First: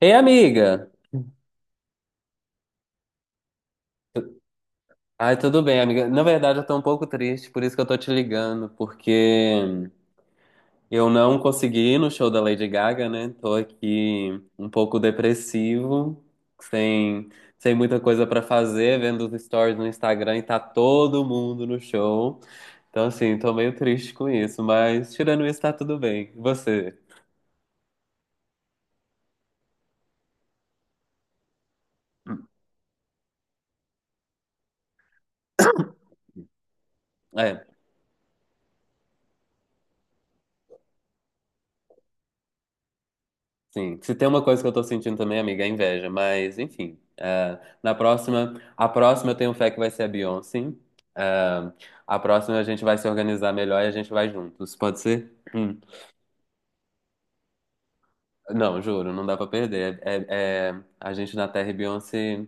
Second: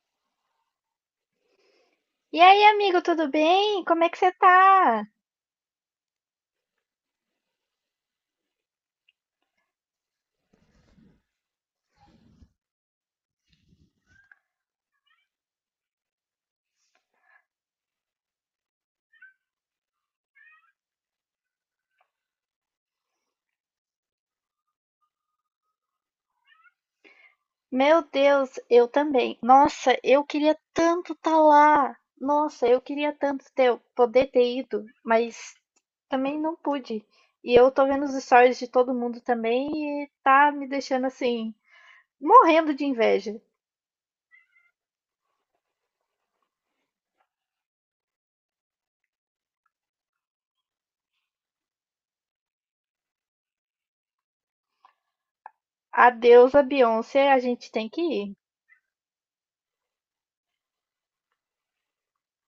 Ei, amiga! E aí, amigo, tudo bem? Como é que você tá? Ai, tudo bem, amiga. Na verdade, eu tô um pouco triste, por isso que eu tô te ligando, porque eu não consegui ir no show da Lady Gaga, né? Tô aqui um pouco depressivo, sem, sem muita coisa pra fazer, vendo os stories no Instagram e tá todo mundo no show. Então, assim, tô meio triste com isso, mas tirando isso, tá tudo bem. E você? Meu Deus, eu também. Nossa, eu queria tanto estar lá. Nossa, eu queria tanto poder ter ido, mas também não pude. E É. eu tô vendo os stories de todo mundo também e tá me deixando assim, morrendo de inveja. Sim, se tem uma coisa que eu tô sentindo também, amiga, é inveja, mas enfim. A próxima eu tenho fé que vai ser a Beyoncé. É, a próxima a gente vai se organizar melhor e a gente vai juntos, pode ser? Hum. Adeus a Beyoncé, a gente tem que ir. Não, juro, não dá pra perder. É, é a gente na Terra e Beyoncé.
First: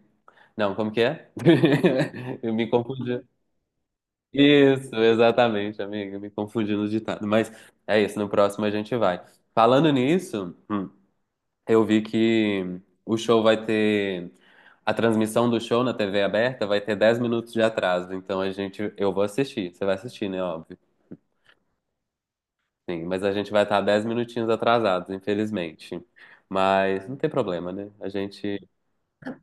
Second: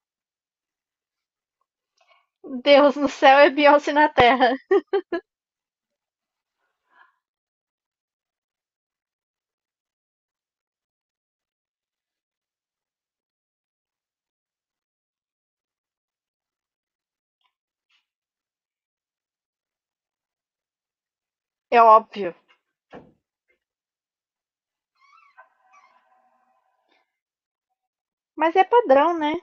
Não, como que é? Eu me Deus no confundi. céu é Beyoncé na terra. Isso, exatamente, amiga, me confundi no ditado. Mas é isso, no próximo a gente vai. Falando nisso. Eu vi que o show vai ter. A transmissão do show na TV aberta vai ter 10 minutos de atraso. Então a gente. Eu vou assistir. Você vai assistir, né? Óbvio. É óbvio. Sim, mas a gente vai estar 10 minutinhos atrasados, infelizmente. Mas não tem problema, né? A Mas gente. é padrão, né?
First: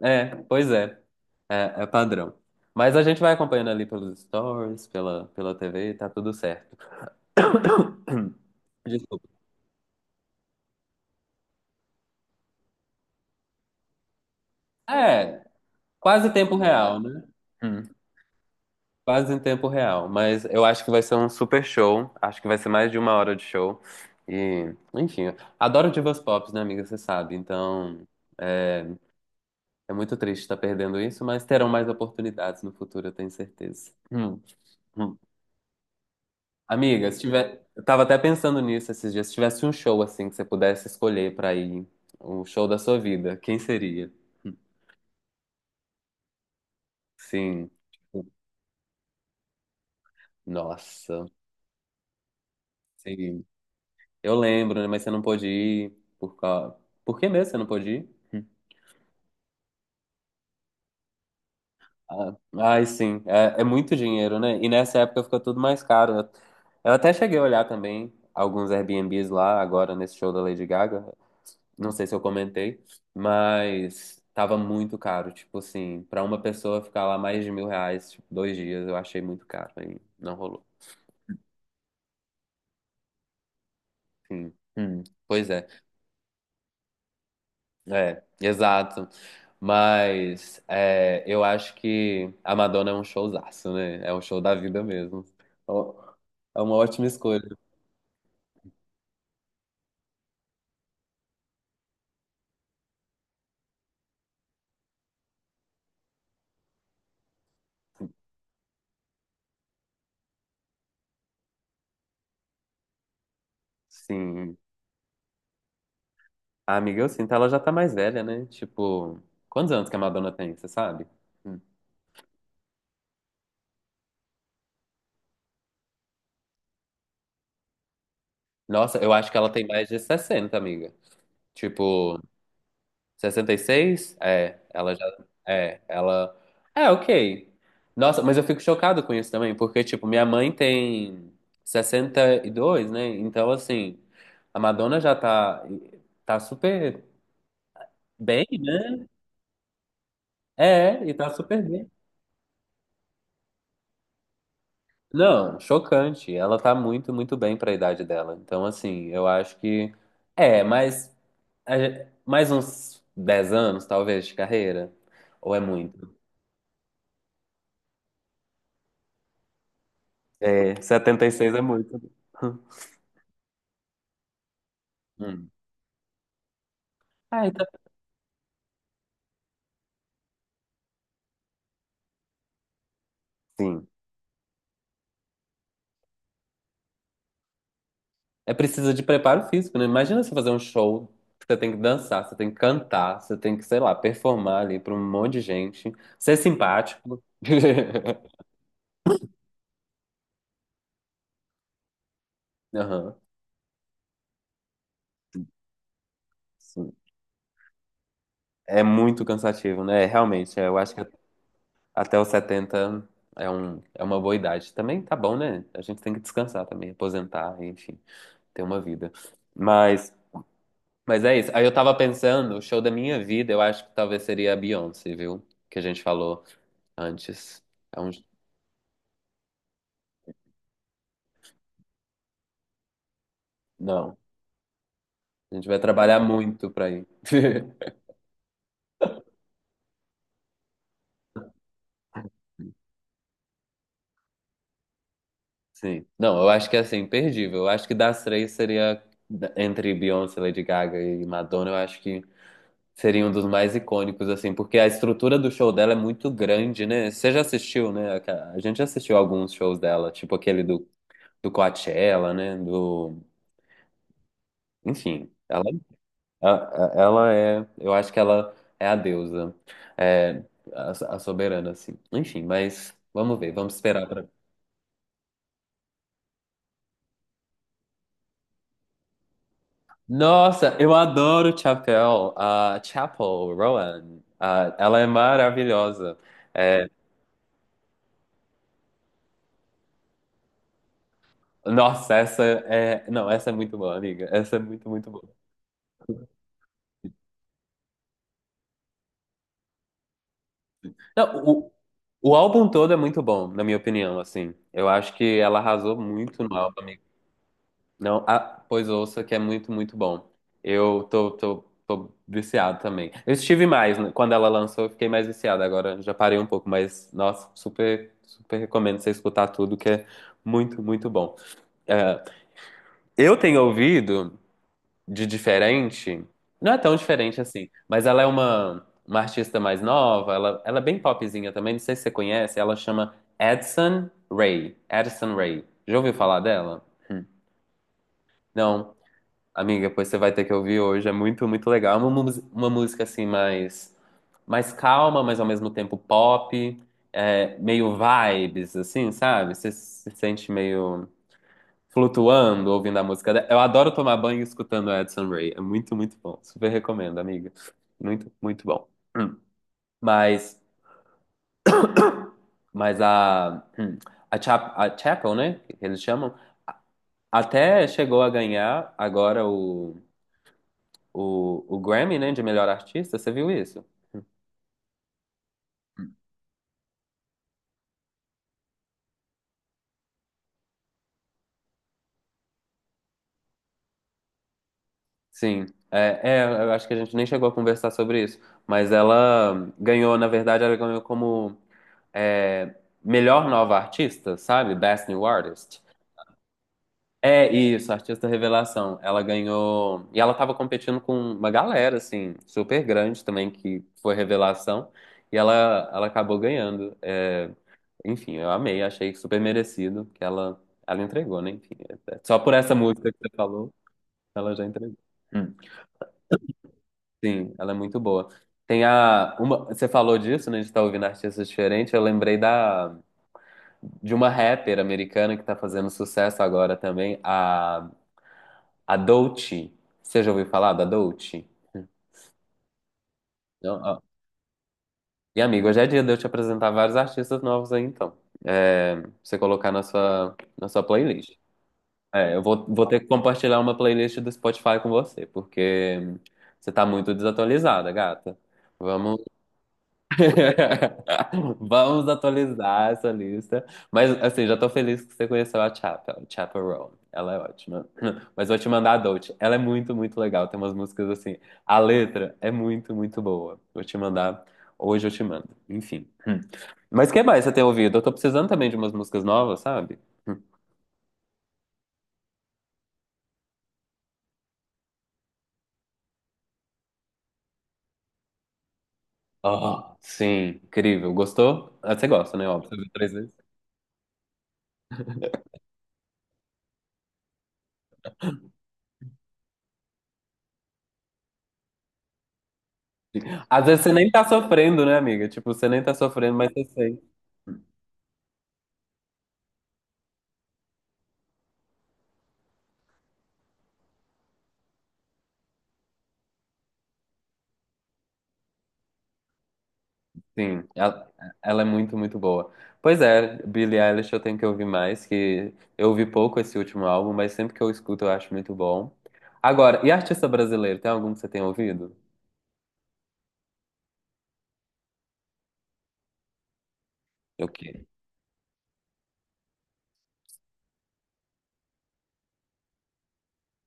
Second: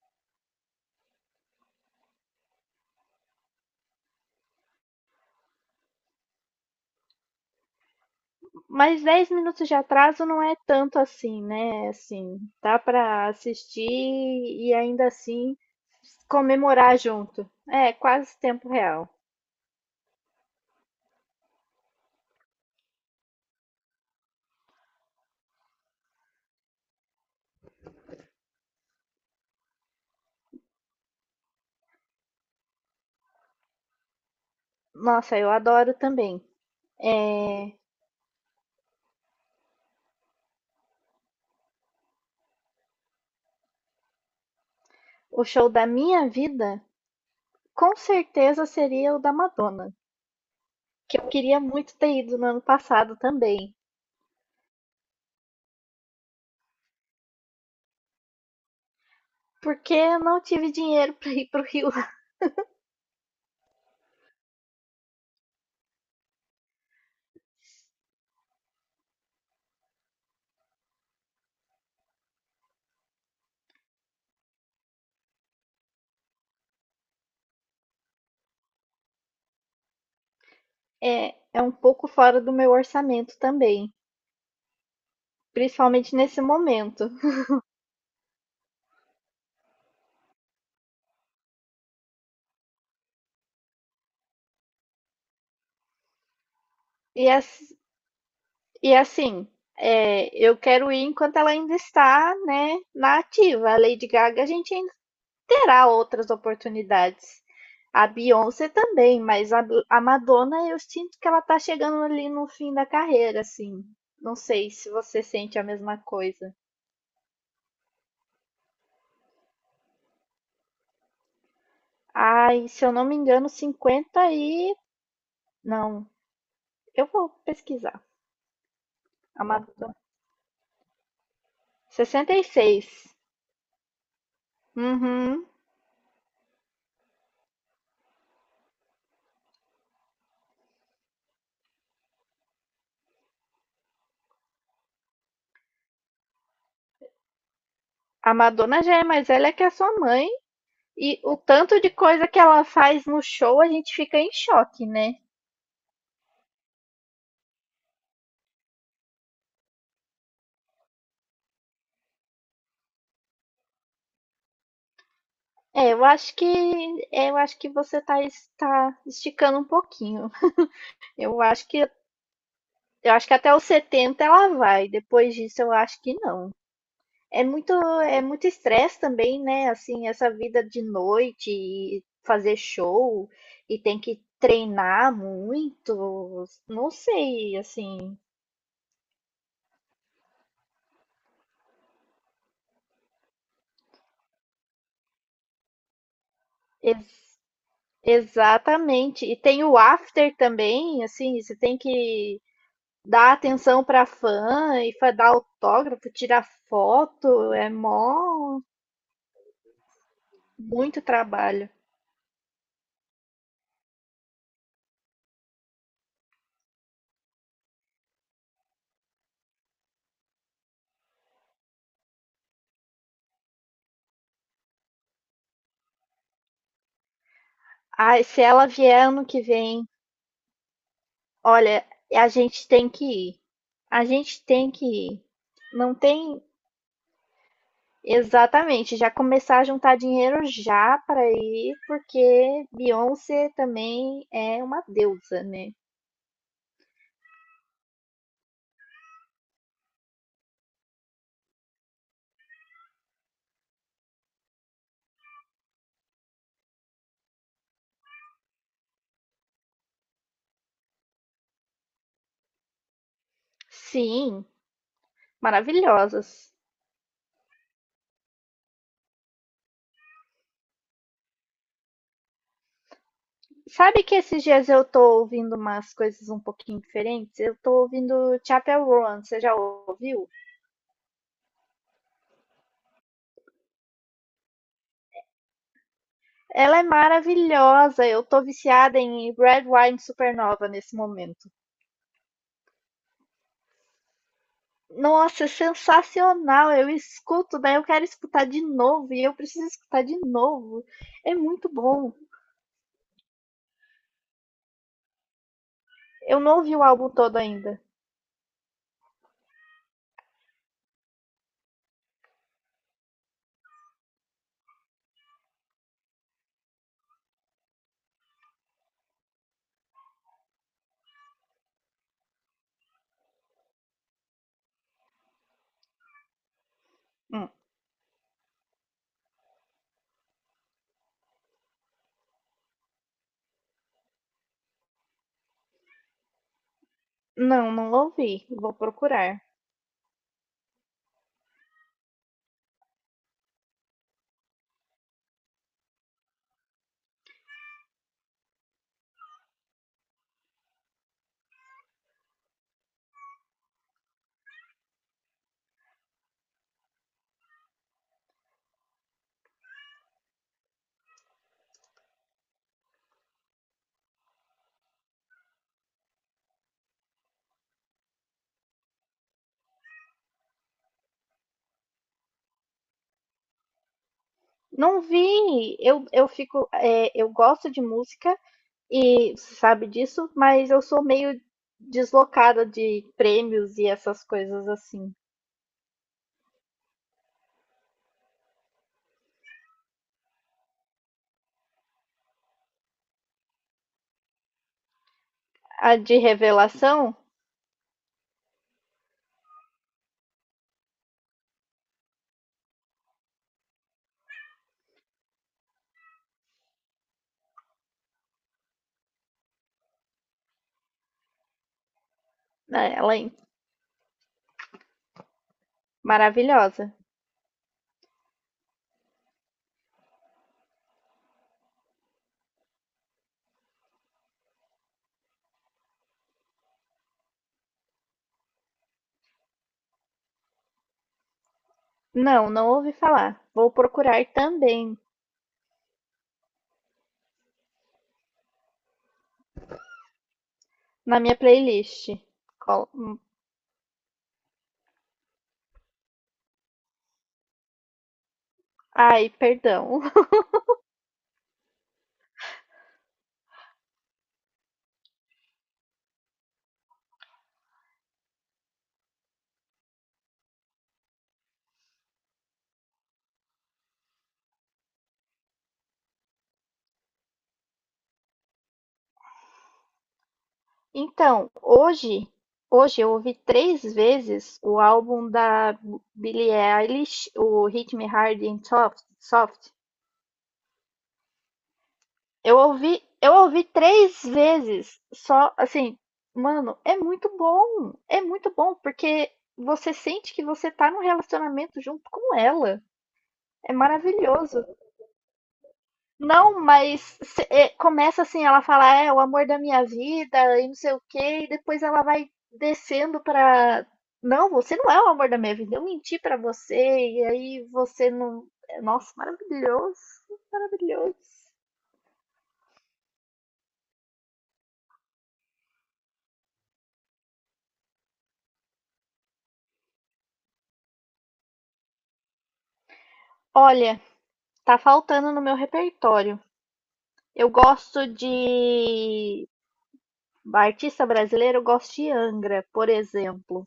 É, pois é. É, é padrão. Mas a gente vai acompanhando ali pelos stories, pela TV, tá tudo certo. Mas Desculpa. 10 minutos de atraso não é tanto assim, né? Assim, dá pra assistir e ainda É, assim quase tempo comemorar real, né? junto. É, quase tempo real. Quase em tempo real, mas eu acho que vai ser um super show. Acho que vai ser mais de 1 hora de show. E, enfim, adoro divas pop, né, amiga? Você sabe. Então, é, é muito triste estar perdendo isso, mas terão mais oportunidades no futuro, eu tenho certeza. Hum. Nossa, eu adoro também. Amiga, se tiver, eu tava até pensando nisso esses dias. Se tivesse um show assim que você pudesse escolher pra ir, o show da sua vida, quem seria? Hum. O show da minha vida, Sim, com tipo. certeza seria o da Madonna, que Nossa. eu queria muito ter ido no ano passado Sim. também, Eu lembro, né? Mas você não pôde ir por causa... Por que mesmo você não pôde ir? Hum. porque eu não tive dinheiro para ir pro Rio. Ah, ai, sim. É, é muito dinheiro, né? E nessa época fica tudo mais caro. Eu até cheguei a olhar também alguns Airbnbs lá, agora nesse show da Lady Gaga. Não sei se eu comentei, mas tava muito caro. Tipo assim, pra uma pessoa ficar lá mais de 1.000 reais, tipo, 2 dias, eu achei muito caro. Aí não rolou. É, é um pouco fora do meu orçamento também, Sim. Hum. Pois é. principalmente nesse momento. É, exato. Mas é, eu acho que a Madonna é um showzaço, né? É um show da vida mesmo. Ó, é uma ótima E escolha. as- E assim, eu quero ir enquanto ela ainda está, né, na ativa. A Lady Gaga, a gente ainda terá outras oportunidades. A Beyoncé também, mas a Madonna, eu sinto que ela tá chegando ali no fim da carreira, assim. Não Sim. sei se você sente a mesma coisa. A amiga, eu sinto, ela já tá mais velha, né? Tipo, quantos anos que a Madonna tem, você sabe? Hum. Ai, se eu não me engano, 50 e. Não, eu vou pesquisar. Nossa, eu acho que A ela tem mais Madonna. de 60 amiga. Tipo, 66. 66, é, ela já. Uhum. É, ela. É, ok. Nossa, mas eu fico chocado com isso também, porque, tipo, minha mãe tem 62, né? Então, assim, a Madonna já tá super A bem, Madonna já é né? mais velha que a sua mãe. É, e E tá o super tanto bem. de coisa que ela faz no show, a gente fica em choque, né? Não, chocante. Ela tá muito, muito bem pra idade dela. Então, assim, eu acho que. É, mas. Mais uns 10 anos, talvez, de carreira? Ou é É, eu muito? acho que você tá, tá esticando um pouquinho. É, setenta e Eu seis é acho que muito. eu acho que até os 70 ela vai. Depois Hum. disso eu acho que não. É Ah, então. muito É muito estresse também, né? Assim, essa vida de noite e fazer show e Sim. tem que treinar muito. Não sei, assim, É preciso de preparo físico, né? Imagina você fazer um show, você tem que dançar, você tem que cantar, você tem que, sei lá, performar ali para um monte de gente, ser simpático. ex- exatamente. E tem o after também, assim, você tem que Aham, dar atenção pra fã e dá autógrafo, tirar sim. foto, é mó É muito cansativo, né? Realmente, eu acho muito que trabalho. até os 70 é uma boa idade. Também tá bom, né? A gente tem que descansar também, aposentar, enfim, ter uma vida. Mas, mas é isso. Aí eu tava pensando, o show da minha vida, eu acho que talvez seria a Beyoncé, viu? Que a gente falou. Antes. É um... Ai, se ela vier ano que vem, olha, a gente tem que ir. A Não. gente tem que ir. A gente vai Não trabalhar tem muito pra ir. exatamente, já começar a juntar dinheiro já para ir, porque Beyoncé também é uma deusa, né? Sim. Não, eu acho que é assim, imperdível. Eu acho que das três seria entre Beyoncé, Lady Gaga e Madonna, eu acho que seria um dos mais icônicos, assim, porque a estrutura do show dela é muito grande, né? Você já assistiu, né? A gente já assistiu alguns shows dela, tipo aquele do Coachella, né? Do... Sim, Enfim, ela. maravilhosas. A- Ela é, eu acho que ela é a deusa, é a soberana, assim. Enfim, mas vamos ver, vamos Sabe esperar que pra. esses dias eu tô ouvindo umas coisas um pouquinho diferentes? Eu tô ouvindo Chapel Roan, você já ouviu? Nossa, eu adoro Chapel, a Chapel Rowan, ela é maravilhosa. Ela é É, maravilhosa, eu tô viciada em Red Wine Supernova nesse momento. nossa, essa é, não, essa é muito boa, amiga, essa é muito, muito boa. Nossa, é sensacional! Eu escuto, daí eu quero escutar de novo e eu preciso escutar de novo. É Não, muito bom. o álbum todo é muito bom, na minha opinião, assim. Eu acho que ela arrasou Eu muito no não ouvi álbum. o álbum todo ainda. Não, ah, pois ouça, que é muito, muito bom. Eu tô viciado também. Eu estive mais, né? Quando ela lançou, eu fiquei mais viciado. Agora já parei um pouco, mas, nossa, super, super recomendo você escutar tudo, que é muito, muito bom. É, eu tenho ouvido de diferente, não é tão diferente Hum, assim, mas ela é uma artista mais nova, ela é bem popzinha também, não sei se você conhece, ela chama Addison Rae. Addison Rae. Já ouviu falar dela? Não, não ouvi. Vou Não. procurar. Amiga, pois você vai ter que ouvir hoje. É muito, muito legal. É uma música assim mais, mais calma, mas ao mesmo tempo pop, é, meio vibes, assim, sabe? Você se sente meio flutuando ouvindo a música. Dela. Eu adoro tomar banho escutando Edson Ray. É muito, muito bom. Super recomendo, amiga. Muito, muito bom. Hum. Mas, mas a, hum, a Chapel, né? Que eles chamam, até chegou a ganhar agora o Grammy, né, de melhor artista, você viu isso? Não vi. Eu fico, eu gosto de música. E você sabe disso, mas eu sou meio deslocada de prêmios e essas coisas assim. Sim, eu acho que a gente nem chegou a conversar sobre isso, mas ela ganhou, na verdade, ela ganhou como é, melhor nova artista, sabe? Best New Artist. A de revelação, É isso, artista revelação. Ela ganhou. E ela tava competindo com uma galera, assim, super grande também, que foi revelação. E ela acabou ganhando. É, enfim, eu amei, achei super merecido que ela entregou, né? Enfim, só por essa né, música ela que você é falou, ela já entregou. maravilhosa. Sim, ela é muito boa. Tem a uma, você falou disso, né? De estar ouvindo artistas diferentes. Eu lembrei da de uma rapper americana que tá fazendo sucesso agora também, a Doechii. Você já ouviu falar da Doechii? Não, não ouvi falar. Vou Não? Ó. procurar também E amigo, hoje é dia de eu te apresentar vários artistas novos aí, então. É, pra você colocar na sua na playlist. minha playlist. É, eu vou Col- ter que compartilhar uma playlist do Spotify com você, porque você tá muito desatualizada, gata. Vamos Ai, perdão. vamos atualizar essa lista. Mas, assim, já tô feliz que você conheceu a Chapel, Chapel Roan. Ela é ótima. Mas vou te mandar a Dolce. Ela é muito, muito legal. Tem umas músicas assim. A letra é muito, muito boa. Vou te mandar. Hoje eu te mando. Enfim. Hum. Mas o que mais você tem ouvido? Eu tô precisando também de umas músicas novas, sabe? Hum. Então, hoje eu ouvi três vezes o álbum da Billie Eilish, o Hit Me Hard and Soft. Ah, sim. Incrível. Gostou? Ah, você gosta, né? Eu Óbvio. Você ouviu ouvi, três eu vezes. ouvi três vezes, só assim, mano, é muito bom. É muito bom porque você sente que você tá num relacionamento junto com ela. Às É vezes você nem tá maravilhoso. sofrendo, né, amiga? Tipo, você nem tá sofrendo, mas Não, você sente. mas é, começa assim, ela fala, é o amor da minha vida e não sei o quê, e depois ela vai descendo pra. Não, você não é o amor da minha vida. Eu menti pra você e aí você não. Nossa, maravilhoso, Sim, maravilhoso. ela é muito, muito boa. Pois é, Billie Eilish eu tenho que ouvir mais, que eu ouvi pouco esse último álbum, mas sempre que eu escuto eu acho muito bom. Agora, e artista brasileiro, tem algum que você tenha ouvido? Olha, tá faltando no meu repertório. Eu Eu que gosto de artista brasileiro, eu gosto de Angra, por exemplo,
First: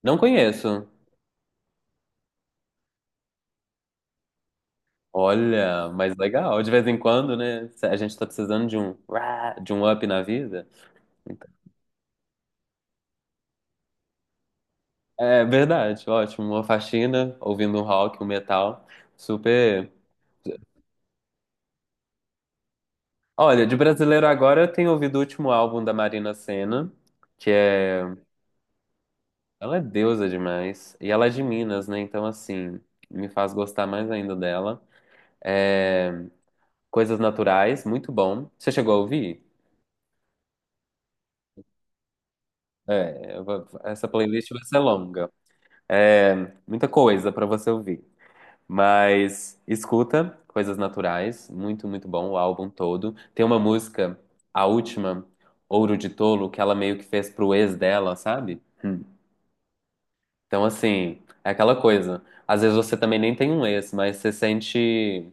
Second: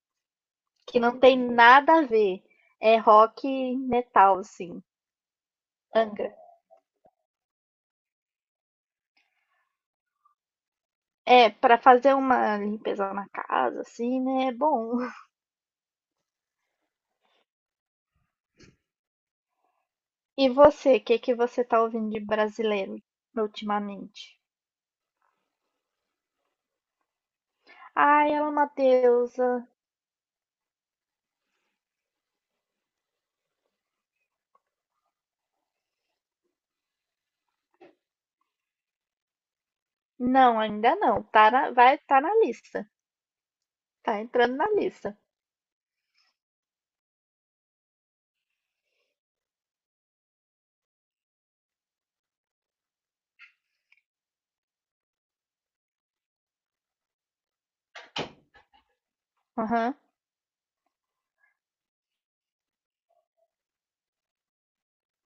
não conheço. que não tem nada a ver. É rock e metal, assim. Olha, mas Angra. legal, de vez em quando, né? A gente tá precisando de um up na vida. É, Então, pra fazer uma limpeza na casa, assim, né? É bom. é verdade, ótimo, uma faxina, ouvindo um rock, um metal, super. E você, o que que você tá ouvindo de brasileiro Olha, de brasileiro ultimamente? agora eu tenho ouvido o último álbum da Marina Sena, que é. Ai, ela é uma deusa. Ela é deusa demais. E ela é de Minas, né? Então, assim, me faz gostar mais ainda dela. É, Coisas Naturais, muito bom. Você chegou a ouvir? Não, ainda não. Tá na, vai, tá na lista. É, essa Tá playlist entrando vai na ser lista. longa. É, muita coisa pra você ouvir. Mas escuta Coisas Naturais, muito, muito bom, o álbum todo. Tem uma música, a última, Ouro de Tolo, que ela meio que fez pro ex dela, sabe? Hum. Aham. Então, assim, é aquela coisa. Às vezes você também nem tem um ex, mas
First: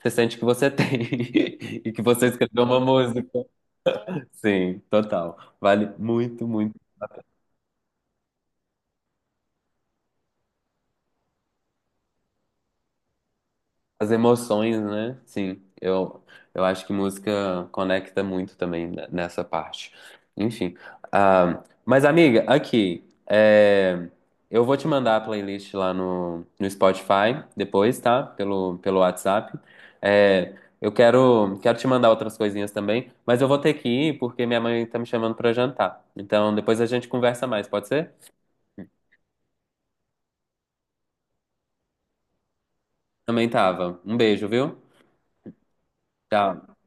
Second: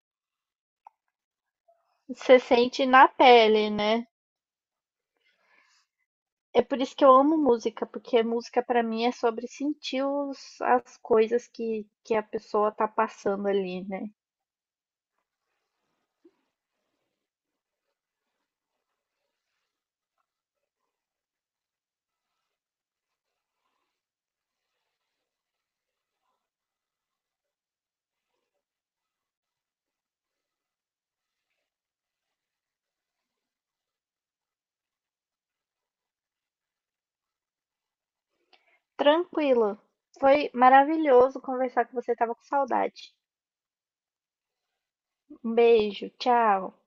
você sente que você tem e que você Você escreveu uma sente na música. pele, né? Sim, total. Vale muito, É muito. por isso que eu amo música, porque música pra mim é sobre sentir as coisas que a pessoa tá passando ali, né? As emoções, né? Sim, eu acho que música conecta muito também nessa parte. Enfim. Ah, mas, amiga, aqui, é, eu vou te mandar a playlist lá no Spotify depois, tá? Pelo WhatsApp. É, eu quero te mandar outras coisinhas também, mas eu vou ter que ir porque minha mãe tá me chamando pra jantar. Então, depois a gente conversa mais, pode ser? Tranquilo. Foi maravilhoso conversar com você, tava com saudade. Também tava. Um beijo, viu? Um beijo, tchau. Tchau.